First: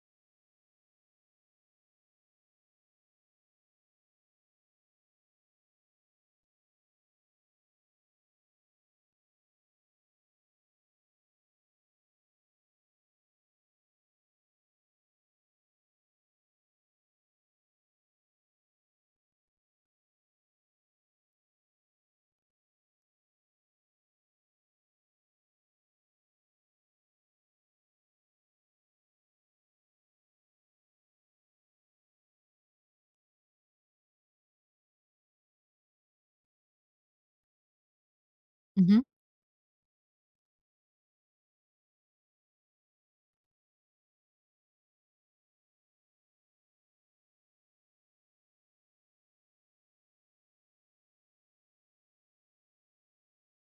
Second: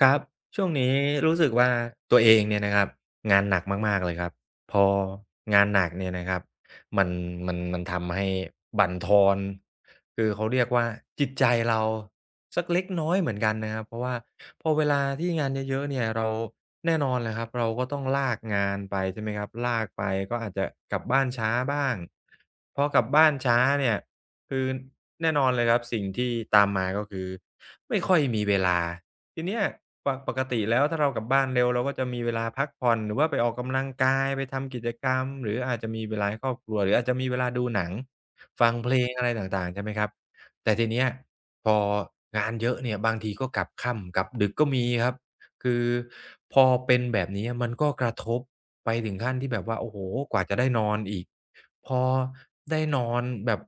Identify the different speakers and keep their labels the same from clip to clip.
Speaker 1: ครับช่วงนี้รู้สึกว่าตัวเองเนี่ยนะครับงานหนักมากๆเลยครับพองานหนักเนี่ยนะครับมันมันทำให้บั่นทอนคือเขาเรียกว่าจิตใจเราสักเล็กน้อยเหมือนกันนะครับเพราะว่าพอเวลาที่งานเยอะๆเนี่ยเราแน่นอนแหละครับเราก็ต้องลากงานไปใช่ไหมครับลากไปก็อาจจะกลับบ้านช้าบ้างพอกลับบ้านช้าเนี่ยคือแน่นอนเลยครับสิ่งที่ตามมาก็คือไม่ค่อยมีเวลา ทีเนี้ยปกติแล้วถ้าเรากลับบ้านเร็วเราก็จะมีเวลาพักผ่อนหรือว่าไปออกกำลังกายไปทำกิจกรรมหรืออาจจะมีเวลาให้ครอบครัวหรืออาจจะมีเวลาดูหนังฟัง
Speaker 2: อือ
Speaker 1: เพล
Speaker 2: ฮึ
Speaker 1: งอะไรต่างๆใช่ไหมครับแต่ทีเนี้ยพองานเยอะเนี่ยบางทีก็กลับค่ำกลับดึกก็มีครับคือพอเป็นแบบนี้มันก็กระทบไปถึงขั้นที่แบบว่าโอ้โฮกว่าจะได้นอนอีกพอได้นอนแบบ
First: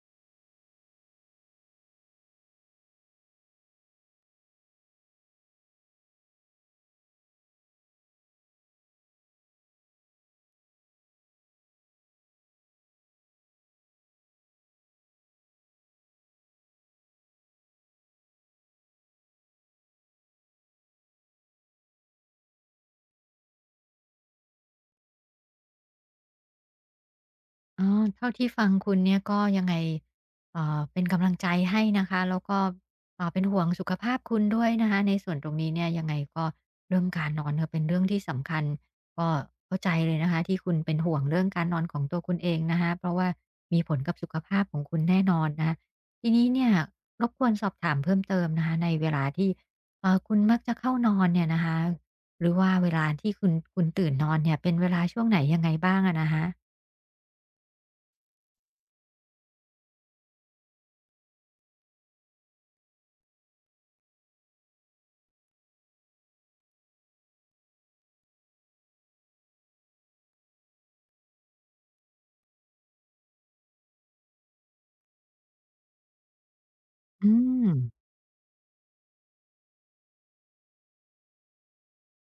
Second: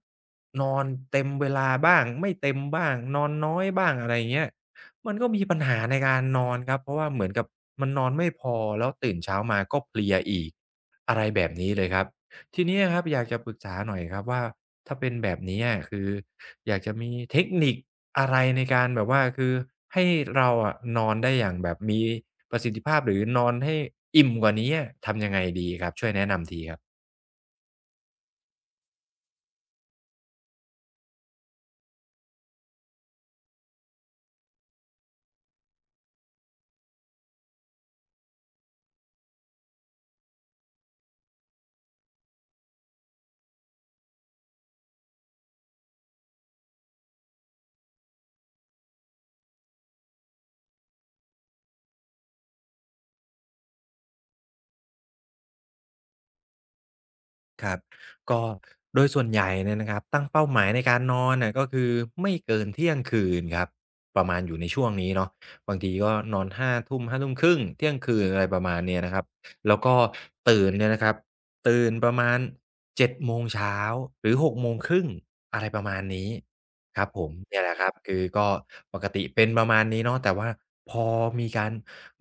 Speaker 1: นอนเต็มเวลาบ้างไม่เต็มบ้างนอนน้อยบ้างอะไรอย่างเงี้ย มันก็มีปัญหาในการนอนครับเพราะว่าเหมือนกับมันนอนไม่พอแล้วตื่นเช้ามาก็เพลียอีกอะไรแบบนี้เลยครับทีนี้อะครับอยากจะปรึกษาหน่อยครับว่าถ้าเป็นแบบนี้อะคืออยากจะมีเทคนิคอะไรในการแบบว่าคือให้เราอะนอนได้อย่างแบบมีประสิทธิภาพหรือนอนให้อิ่มกว่านี้อะทำยังไงดีครับช่วยแนะนำทีครับ
Speaker 2: อ๋อเท่าที่ฟังคุณเนี่ยก็ยังไงเป็นกำลังใจให้นะคะแล้วก็เป็นห่วงสุขภาพคุณด้วยนะคะในส่วนตรงนี้เนี่ยยังไงก็เรื่องการนอนเนี่ยเป็นเรื่องที่สำคัญก็เข้าใจเลยนะคะที่คุณเป็นห่วงเรื่องการนอนของตัวคุณเองนะคะเพราะว่ามีผลกับสุขภาพของคุณแน่นอนนะคะทีนี้เนี่ยรบกวนสอบถามเพิ่มเติมนะคะในเวลาที่คุณมักจะเข้านอนเนี่ยนะคะหรือว่าเวลาที่คุณตื่นนอนเนี่ยเป็นเวลาช่วงไหนยังไงบ้างอะนะคะ
Speaker 1: ครับก็โดยส่วนใหญ่เนี่ยนะครับตั้งเป้าหมายในการนอนน่ะก็คือไม่เกินเที่ยงคืนครับประมาณอยู่ในช่วงนี้เนาะบางทีก็นอน5ทุ่ม5ทุ่มครึ่งเที่ยงคืนอะไรประมาณเนี้ยนะครับแล้วก็ตื่นเนี่ยนะครับตื่นประมาณ7โมงเช้าหรือ6โมงครึ่งอะไรประมาณนี้ครับผ
Speaker 2: อื
Speaker 1: มเนี่ย
Speaker 2: ม
Speaker 1: แหละครับคือก็ปกติเป็นประมาณนี้เนาะแต่ว่าพอมีการ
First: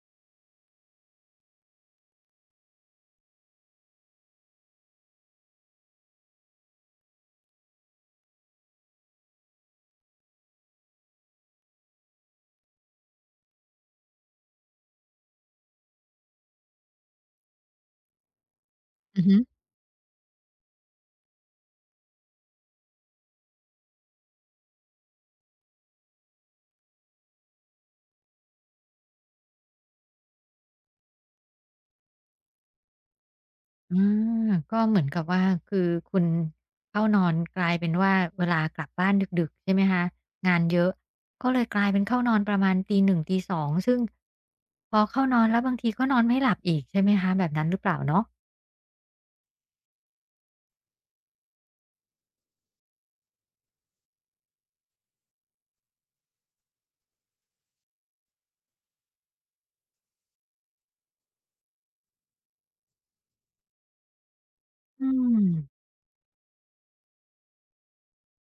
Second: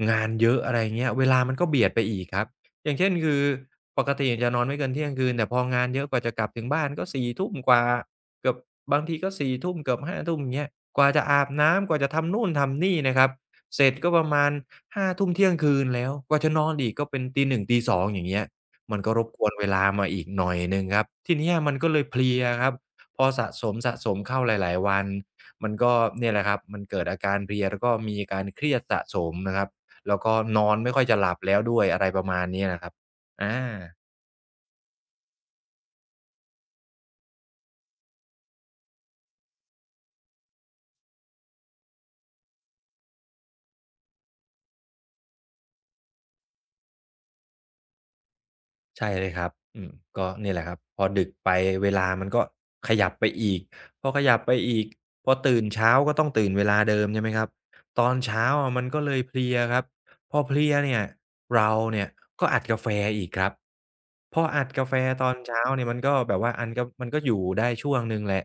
Speaker 1: งานเยอะอะไรอย่างเงี้ยเวลามันก็เบียดไปอีกครับ อย่างเช่นคือปกติจะนอนไม่เกินเที่ยงคืนแต่พองานเยอะกว่าจะกลับถึงบ้านก็สี่ทุ่มกว่าเกือบบางทีก็ส่ทุ่มเกือบห้าทุ่มอย่างเงี้ยกว่าจะอาบน้ำกว่าจะทำนู่นทำนี่นะครับเสร็จก็ประมาณ5ทุ่มเที่ยงคืนแล้วกว่าจะนอนอีกก็เป็นตีหนึ่งตีสองอย่างเงี้ยมันก็ร
Speaker 2: อือ
Speaker 1: บ
Speaker 2: ฮึ
Speaker 1: กวนเวลามาอีกหน่อยหนึ่งครับทีเนี้ยมันก็เลยเพลียครับพอสะสมๆเข้าหลายๆวันมันก็เนี่ยแหละครับมันเกิดอาการเพลียแล้วก็มีการเครียดสะสมนะครับ แล้วก็นอนไม่ค่อยจะหลับแล้วด้วยอะไรประมาณนี้นะครับอา
Speaker 2: อาก็เหมือนกับว่าคือคุณเข้านอนกลายเป็นว่าเวลากลับบ้านดึกๆใช่ไหมคะงานเยอะก็เลยกลายเป็นเข้านอนประมาณตีหนึ่งตีสองซึ่งพอเข้านอนแล้วบางทีก็นอนไม่หลับอีกใช่ไหมคะแบบนั้นหรือเปล่าเนาะ
Speaker 1: ใช่เลยครับอืมก็เนี่ยแหละครับพอดึกไปเวลามันก็ขยับไปอีกพอขยับไปอีกพอตื่นเช้าก็ต้องตื่นเวลาเดิมใช่ไหมครับตอนเช้าอะมันก็เลยเพลียครับพอเพลียเนี่ยเราเนี่ยก็อัดกาแฟอีกครับพออัดกาแฟ
Speaker 2: อื
Speaker 1: ตอน
Speaker 2: ม
Speaker 1: เช้าเนี่ยมันก็แบบว่าอันก็มันก็อยู่ได้ช่วงหนึ่งแหละ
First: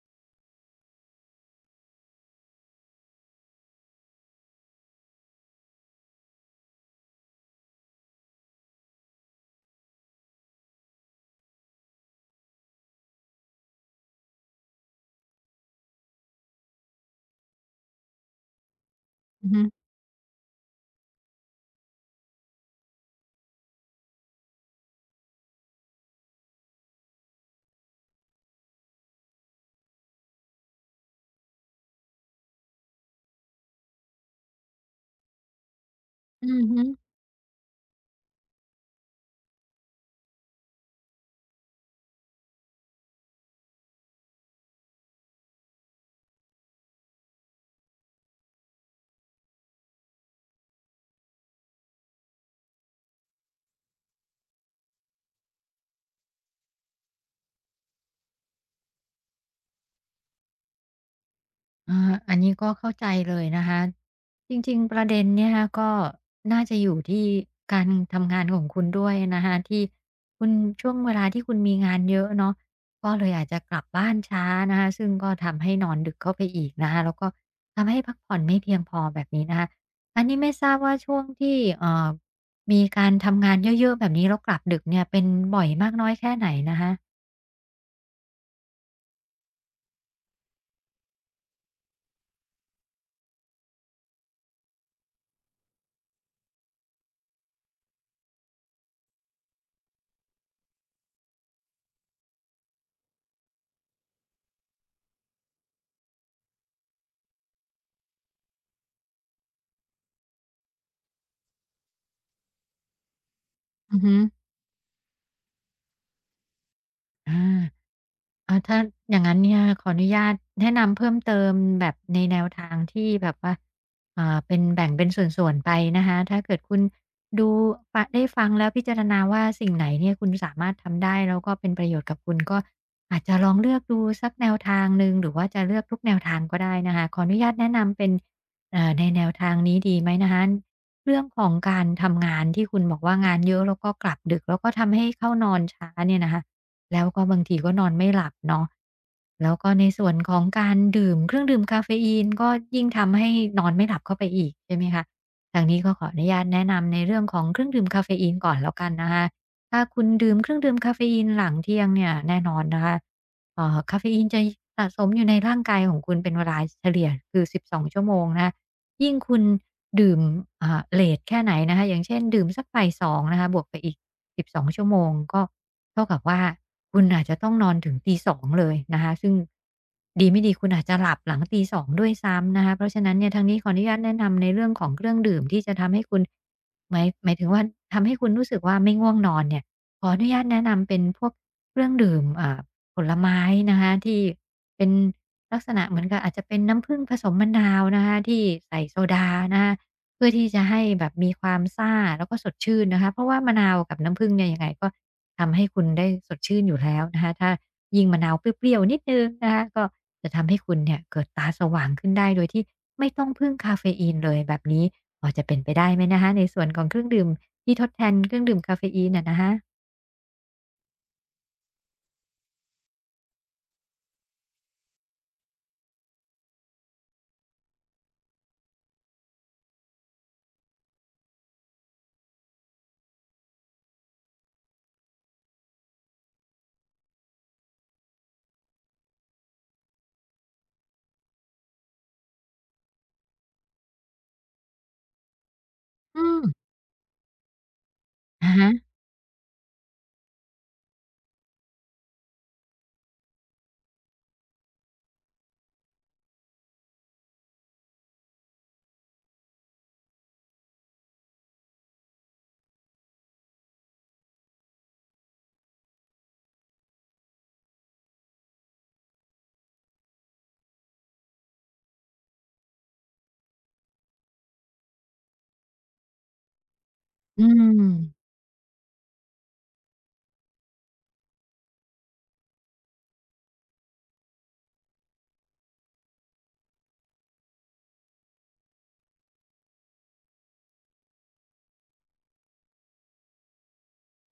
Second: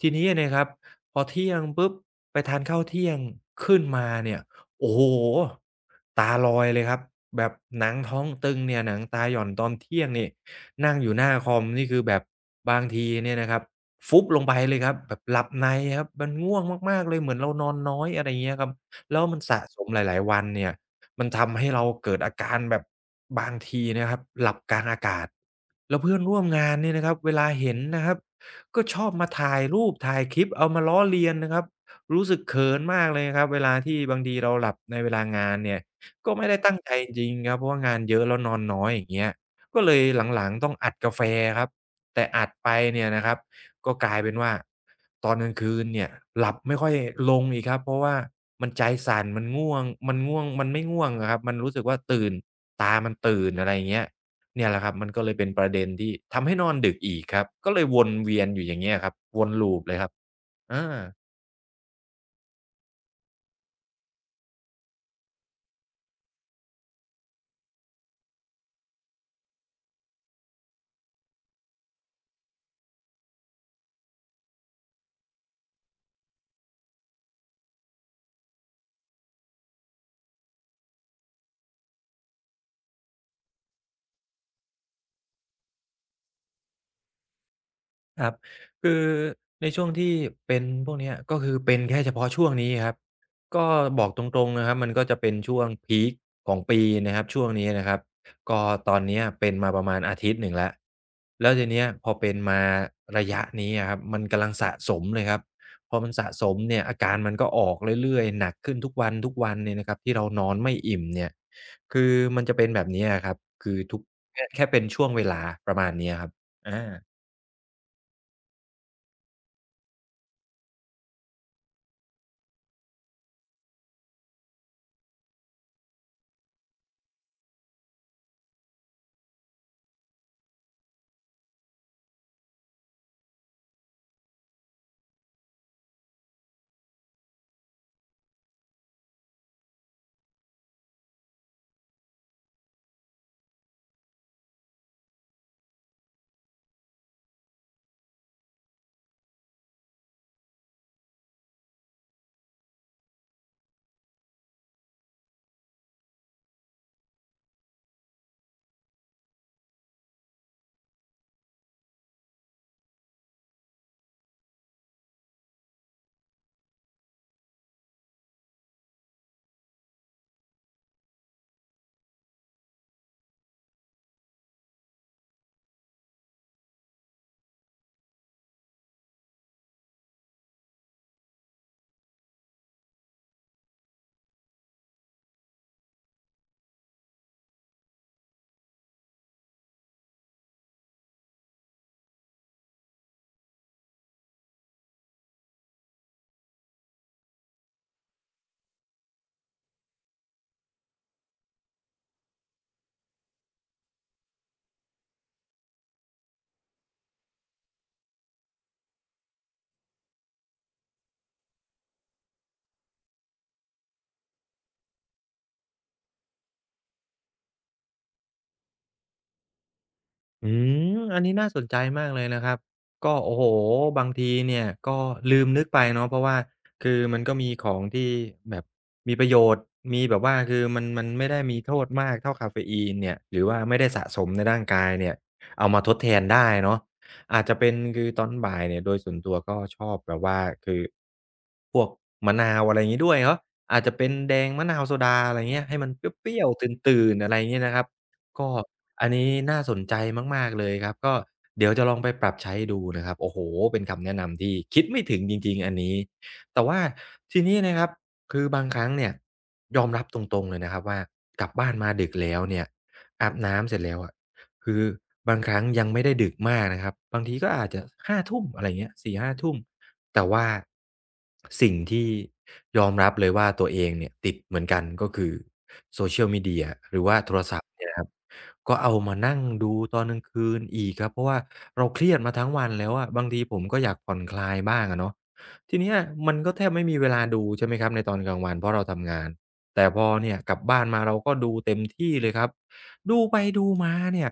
Speaker 1: ทีนี้เนี่ยครับพอเที่ยงปุ๊บไปทานข้าวเที่ยงขึ้นมาเนี่ย โอ้โฮตาลอยเลยครับแบบหนังท้องตึงเนี่ยหนังตาหย่อนตอนเที่ยงนี่นั่งอยู่หน้าคอมนี่คือแบบบางทีเนี่ยนะครับฟุบลงไปเลยครับแบบหลับในครับมันง่วงมากๆเลยเหมือนเรานอนน้อยอะไรอย่างเงี้ยครับแล้วมัน
Speaker 2: อือ
Speaker 1: สะ
Speaker 2: ฮึ
Speaker 1: สมหลายๆวันเนี่ยมันทำให้เราเกิดอาการแบบบางทีนะครับหลับกลางอากาศแล้วเพื่อนร่วมงานเนี่ยนะครับเวลาเห็นนะครับก็ชอบมาถ่ายรูปถ่ายคลิปเอามาล้อเลียนนะครับ รู้สึกเขินมากเลยครับเวลาที่บางทีเราหลับในเวลางานเนี่ยก็ไม่
Speaker 2: อื
Speaker 1: ได้
Speaker 2: อ
Speaker 1: ตั้ง
Speaker 2: ฮึ
Speaker 1: ใจจริงๆครับเพราะว่างานเยอะแล้วนอนน้อยอย่างเงี้ยก็เลยหลังๆต้องอัดกาแฟครับแต่อัดไปเนี่ยนะครับก็กลายเป็นว่าตอนกลางคืนเนี่ยหลับไม่ค่อยลงอีกครับเพราะว่ามันใจสั่นมันง่วงมันง่วงมันไม่ง่วงอะครับมันรู้สึกว่าตื่นตามันตื่นอะไรอย่างเงี้ยเนี่ยแหละครับมันก็เลยเป็นประเด็นที่ทำให้นอนดึกอีกครับก็เลยวนเวียนอยู่อย่างเงี้ยครับวน loop เลยครับอา
Speaker 2: อ่าอันนี้ก็เข้าใจเลยนะคะจริงๆประเด็นเนี่ยนะคะก็น่าจะอยู่ที่การทำงานของคุณด้วยนะคะที่คุณช่วงเวลาที่คุณมีงานเยอะเนาะก็เลยอาจจะกลับบ้านช้านะคะซึ่งก็ทำให้นอนดึกเข้าไปอีกนะคะแล้วก็ทำให้พักผ่อนไม่เพียงพอแบบนี้นะคะอันนี้ไม่ทราบว่าช่วงที่มีการทำงานเยอะๆแบบนี้แล้วกลับดึกเนี่ยเป็นบ่อยมากน้อยแค่ไหนนะคะ
Speaker 1: ครับคือในช่วงที่เป็นพวกเนี้ยก็คือเป็นแค่เฉพาะช่วงนี้ครับก็บอกตรงๆนะครับมันก็จะเป็นช่วงพีกของปีนะครับช่วงนี้นะครับก็ตอนเนี้ยเป็นมาประมาณอาทิตย์หนึ่งแล้วแล้วทีเนี้ยพอเป็นมาระยะนี้อะครับมันกำลังสะสมเลยครับพอมันสะสมเนี่ยอาการมันก็ออกเรื่อยๆหนักขึ้นทุกวันทุกวันเนี่ยนะครับที่เรานอนไม่อิ่มเนี่ยคือมันจะเป็นแบบนี้อะครับคือ
Speaker 2: อื
Speaker 1: ทุ
Speaker 2: อ
Speaker 1: ก
Speaker 2: ฮึ
Speaker 1: แค่แค่เป็นช่วงเวลาประมาณเนี้ยครับอา
Speaker 2: อา อาถ้าอย่างนั้นเนี่ยขออนุญาตแนะนำเพิ่มเติมแบบในแนวทางที่แบบว่าอ่าเป็นแบ่งเป็นส่วนๆไปนะคะถ้าเกิดคุณดูได้ฟังแล้วพิจารณาว่าสิ่งไหนเนี่ยคุณสามารถทำได้แล้วก็เป็นประโยชน์กับคุณก็อาจจะลองเลือกดูสักแนวทางหนึ่งหรือว่าจะเลือกทุกแนวทางก็ได้นะคะขออนุญาตแนะนำเป็นในแนวทางนี้ดีไหมนะคะเรื่องของการทำงานที่คุณบอกว่างานเยอะแล้วก็กลับดึกแล้วก็ทำให้เข้านอนช้าเนี่ยนะคะ แล้วก็บางทีก็นอนไม่หลับเนาะแล้วก็ในส่วนของการดื่มเครื่องดื่มกาเฟอีนก็ยิ่งทำให้นอนไม่หลับเข้าไปอีกใช่ไหมคะทางนี้ก็ขออนุญาตแนะนำในเรื่องของเครื่องดื่มกาเฟอีนก่อนแล้วกันนะคะถ้าคุณดื่มเครื่องดื่มกาเฟอีนหลังเที่ยงเนี่ยแน่นอนนะคะกาเฟอีนจะสะสมอยู่ในร่างกายของคุณเป็นเวลาเฉลี่ยคือ 12ชั่วโมงนะคะยิ่งคุณดื่มอ่าเลตแค่ไหนนะคะอย่างเช่นดื่มสักบ่ายสองนะคะบวกไปอีก 12ชั่วโมงก็เท่ากับว่าคุณอาจจะต้องนอนถึงตี2เลยนะคะซึ่งดีไม่ดีคุณอาจจะหลับหลังตี2ด้วยซ้ำนะคะเพราะฉะนั้นเนี่ยทางนี้ขออนุญาตแนะนำในเรื่องของเครื่องดื่มที่จะทำให้คุณหมายถึงว่าทำให้คุณรู้สึกว่าไม่ง่วงนอนเนี่ยขออนุญาตแนะนำเป็นพวกเครื่องดื่มอ่าผลไม้นะคะที่เป็นลักษณะเหมือนกับอาจจะเป็นน้ำผึ้งผสมมะนาวนะคะที่ใส่โซดานะคะ เพื่อที่จะให้แบบมีความซ่าแล้วก็สดชื่นนะคะเพราะว่ามะนาวกับน้ำผึ้งเนี่ยยังไงก็ทำให้คุณได้สดชื่นอยู่แล้วนะคะถ้ายิ่งมะนาวเปรี้ยวๆนิดนึงนะคะก็จะทำให้คุณเนี่ยเกิดตาสว่างขึ้นได้โดยที่ไม่ต้องพึ่งคาเฟอีนเลยแบบนี้พอจะเป็นไปได้ไหมนะคะในส่วนของเครื่องดื่มที่ทดแทนเครื่องดื่มกาเฟอีนอะนะคะ
Speaker 1: อืมอันนี้น่าสนใจมากเลยนะครับ ก็โอ้โฮบางทีเนี่ยก็ลืมนึกไปเนาะเพราะว่าคือมันก็มีของที่แบบมีประโยชน์ มีแบบว่าคือมันไม่ได้มีโทษมากเท่ากาเฟอีนเนี่ยหรือว่าไม่ได้สะสมในร่างกายเนี่ยเอามาทดแทนได้เนาะอาจจะเป็นคือตอนบ่ายเนี่ยโดยส่วนตัวก็ชอบแบบว่าคือพวกมะนาวอะไรอย่างงี้ด้วยเนาะอาจจะเป็นแดงมะนาวโซดาอะไรเงี้ยให้มัน
Speaker 2: อื
Speaker 1: เปรี้
Speaker 2: ม
Speaker 1: ยวๆตื่นๆอะไรอย่างงี้นะครับ ก็
Speaker 2: อะฮะ
Speaker 1: อันนี้น่าสนใจมากๆเลยครับก็เดี๋ยวจะลองไปปรับใช้ดูนะครับโอ้โฮเป็นคำแนะนำที่คิดไม่ถึงจริงๆอันนี้แต่ว่าทีนี้นะครับคือบางครั้งเนี่ยยอมรับตรงๆเลยนะครับว่ากลับบ้านมาดึกแล้วเนี่ยอาบน้ำเสร็จแล้วอะคือบางครั้งยังไม่ได้ดึกมากนะครับบางทีก็อาจจะห้าทุ่มอะไรอย่างเงี้ยสี่ห้าทุ่มแต่ว่าสิ่งที่ยอมรับเลยว่าตัวเองเนี่ยติดเหมือนกันก็คือ
Speaker 2: อืม
Speaker 1: ก็เอามานั่งดูตอนกลางคืนอีกครับเพราะว่าเราเครียดมาทั้งวันแล้วอะบางทีผมก็อยากผ่อนคลายบ้างอะเนาะทีเนี้ยมันก็แทบไม่มีเวลาดูใช่ไหมครับในตอนกลางวันเพราะเราทำงานแต่พอเนี่ยกลับบ้านมาเราก็ดูเต็มที่เลยครับดูไปดูมาเนี่ย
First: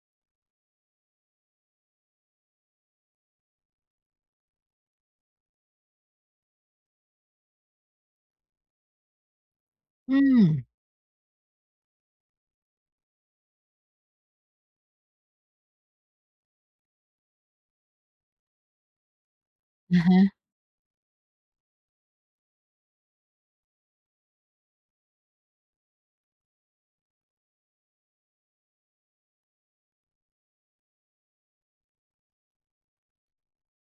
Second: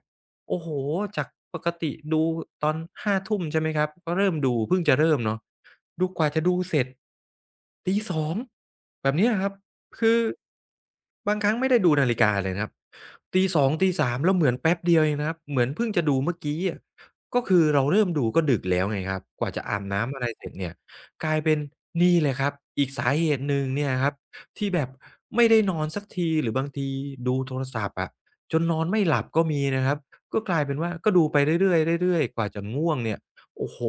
Speaker 1: โอ้โฮจากปกติดูตอน5ทุ่มใช่ไหมครับก็เริ่มดูเพิ่งจะเริ่มเนาะดูกว่าจะดูเสร็จตีสองแบบเนี้ยครับ คื
Speaker 2: อื
Speaker 1: อ
Speaker 2: ม
Speaker 1: บางครั้งไม่ได้ดูนาฬิกาเลยนะครับตี2ตี3แล้วเหมือนแป๊บเดียวเองนะครับเหมือนเพิ่งจะดูเมื่อกี้อะก็คือเราเริ่มดูก็ดึกแล้วไงครับกว่าจะอาบ
Speaker 2: อะ
Speaker 1: น้ำ
Speaker 2: ฮะ
Speaker 1: อะไรเสร็จเนี่ยกลายเป็นนี่เลยครับอีกสาเหตุหนึ่งเนี่ยครับที่แบบไม่ได้นอนสักทีหรือบางทีดูโทรศัพท์อะจนนอนไม่หลับก็มีนะครับก็กลายเป็นว่าก็ดูไปเรื่อยๆเรื่อยๆกว่าจะง่วงเนี่ยโอ้โฮ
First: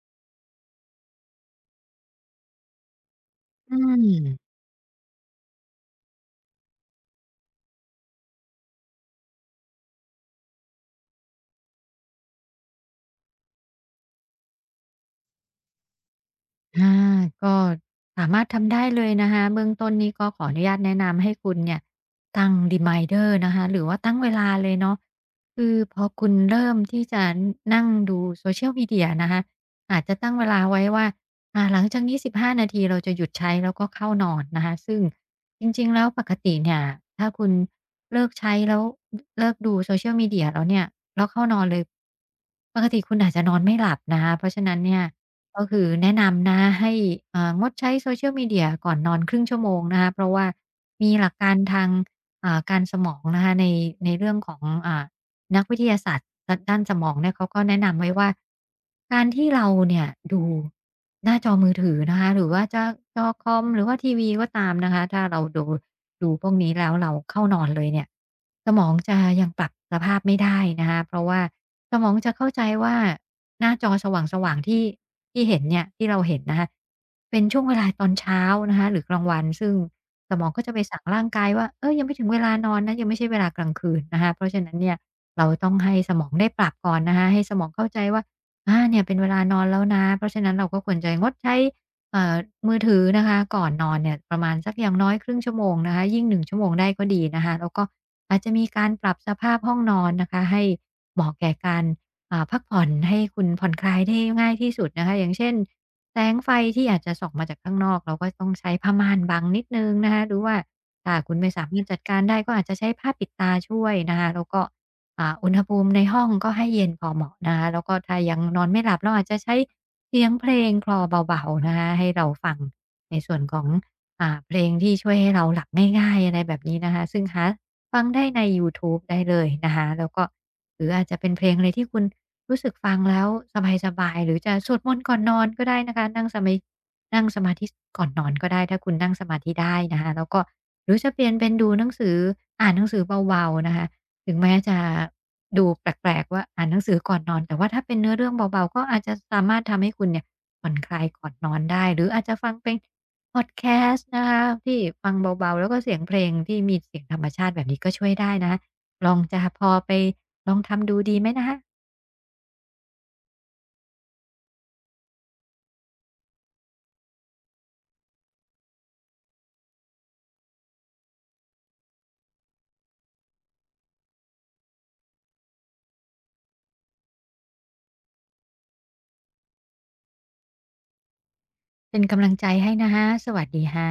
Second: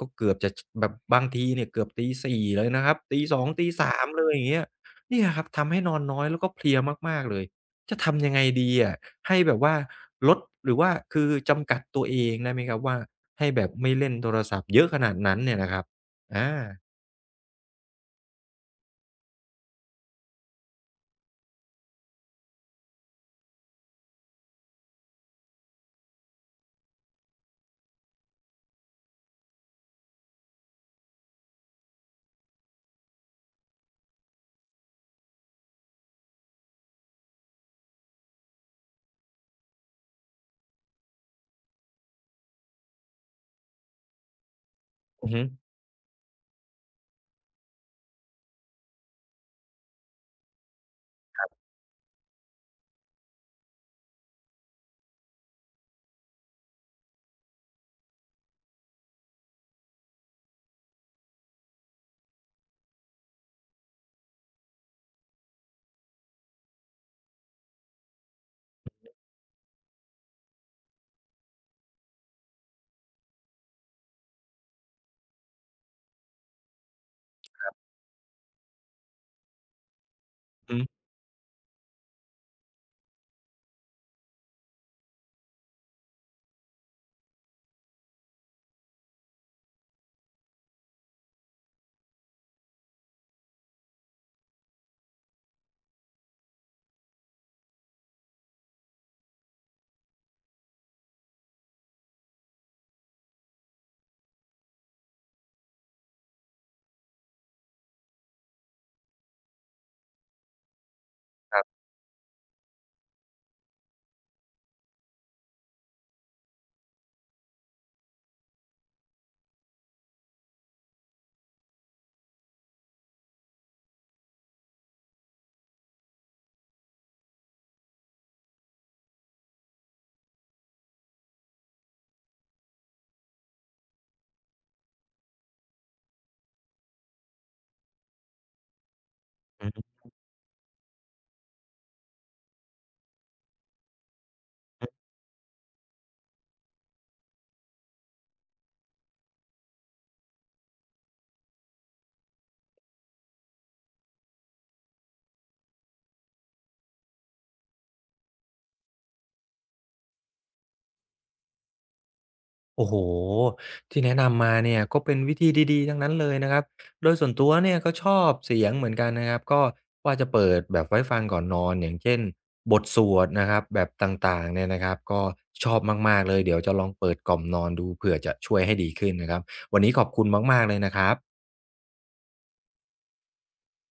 Speaker 1: ก็เกือบจะชแบบบางทีเนี่ยเกือบตีสี่เลยนะครับตีสองตี
Speaker 2: อื
Speaker 1: สามเลยอย่าง
Speaker 2: ม
Speaker 1: เงี้ย เนี่ยครับทำให้นอนน้อยแล้วก็เพลียมากๆเลย จะทำยังไงดีอะให้แบบว่าลดหรือว่าคือจำกัดตัวเองได้ไหมครับว่าให้แบบไม่เล่นโทรศัพท์เยอะขนาดนั้นเนี่ยนะครับอา
Speaker 2: อาก็สามารถทำได้เลยนะคะเบื้องต้นนี้ก็ขออนุญาตแนะนำให้คุณเนี่ยตั้งรีมายเดอร์นะคะหรือว่าตั้งเวลาเลยเนาะคือพอคุณเริ่มที่จะนั่งดู social media นะคะอาจจะตั้งเวลาไว้ว่าอ่าหลังจากนี้15 นาทีเราจะหยุดใช้แล้วก็เข้านอนนะคะซึ่งจริงๆแล้วปกติเนี่ยถ้าคุณเลิกใช้แล้วเลิกดู social media แล้วเนี่ยแล้วเข้านอนเลยปกติคุณอาจจะนอนไม่หลับนะคะเพราะฉะนั้นเนี่ย
Speaker 1: อือฮึ
Speaker 2: ก็คือแนะนำนะให้งดใช้ Social Media ก่อนนอนครึ่งชั่วโมงนะคะเพราะว่ามีหลักการทางการสมองนะคะในเรื่องของอ่านักวิทยาศาสตร์ดด้านสมองเนี่ยเขาก็แนะนำไว้ว่าการที่เราเนี่ยดูหน้าจอมือถือนะคะหรือว่าจะจอคอมหรือว่าทีวีก็ตามนะคะถ้าเราดูพวกนี้แล้วเราเข้านอนเลยเนี่ยสมองจะยังปรับสภาพไม่ได้นะคะเพราะว่าสมองจะเข้าใจว่า หน้าจอสว่างๆที่เห็นเนี่ยที่เราเห็นนะคะเป็นช่วงเวลาตอนเช้านะคะหรือกลางวันซึ่งสมองก็จะ
Speaker 1: อื
Speaker 2: ไป
Speaker 1: อ
Speaker 2: สั่งร่างกายว่าเฮ้ยยังไม่ถึงเวลานอนนะยังไม่ใช่เวลากลางคืนนะคะเพราะฉะนั้นเนี่ยเราต้องให้สมองได้ปรับก่อนนะคะให้สมองเข้าใจว่าอาเนี่ยเป็นเวลานอนแล้วนะเพราะฉะนั้นเราก็ควรจะงดใช้เอ่อมือถือนะคะก่อนนอนเนี่ยประมาณสักอย่างน้อยครึ่งชั่วโมงนะคะยิ่งหนึ่งชั่วโมงได้ก็ดีนะคะแล้วก็อาจจะมีการปรับสภาพห้องนอนนะคะให้เหมาะแก่การ พักผ่อนให้คุณผ่อนคลายได้ง่ายที่สุดนะคะอย่างเช่นแสงไฟที่อาจจะส่องมาจากข้างนอกเราก็ต้องใช้ผ้าม่านบังนิดหนึ่งนะคะหรือว่าถ้าคุณไม่สามารถจัดการได้ก็อาจจะใช้ผ้าปิดตาช่วยนะคะแล้วก็อุณหภูมิในห้องก็ให้เย็นพอเหมาะนะคะแล้วก็ถ้ายังนอนไม่หลับเราอาจจะใช้เสียงเพลงคลอเบาๆนะคะให้เราฟังในส่วนของเพลงที่ช่วยให้เราหลับง่ายๆอะไรแบบนี้นะคะซึ่งหาฟังได้ในยูทูบได้เลยนะคะแล้วก็หรืออาจจะเป็นเพลงอะไรที่คุณ รู้สึกฟังแล้วสบายๆหรือจะสวดมนต์ก่อนนอนก็ได้นะคะนั่งสมาธิก่อนนอนก็ได้ถ้าคุณนั่งสมาธิได้
Speaker 1: ฮึ
Speaker 2: นะคะแล้วก็หรือจะเปลี่ยนเป็นดูหนังสืออ่านหนังสือเบาๆนะคะถึงแม้จะดูแปลกๆว่าอ่านหนังสือก่อนนอนแต่ว่าถ้าเป็นเนื้อเรื่องเบาๆก็อาจจะสามารถทำให้คุณเนี่ยผ่อนคลายก่อนนอนได้หรืออาจจะฟังเป็นพอดแคสต์นะคะที่ฟังเบาๆแล้วก็เสียงเพลงที่มีเสียงธรรมชาติแบบนี้ก็ช่วยได้นะคะลองจะพอไปลองทำดูดีไหมนะคะ
Speaker 1: โอ้โฮที่แนะนำมาเนี่ยก็เป็นวิธีดีๆทั้งนั้นเลยนะครับโดยส่วนตัวเนี่ยก็ชอบเสียงเหมือนกันนะครับก็ว่าจะเปิดแบบไว้ฟังก่อนนอนอย่างเช่นบทสวดนะครับแบบต่างๆเนี่ยนะครับก็ชอบมากๆเลยเดี๋ยวจะลองเปิดกล่อมนอนดูเผื่อจะช่วยให้ดีขึ้นนะครับวันนี้ขอบคุณมากๆเลยนะครับ
Speaker 2: เป็นกำลังใจให้นะฮะสวัสดีฮะ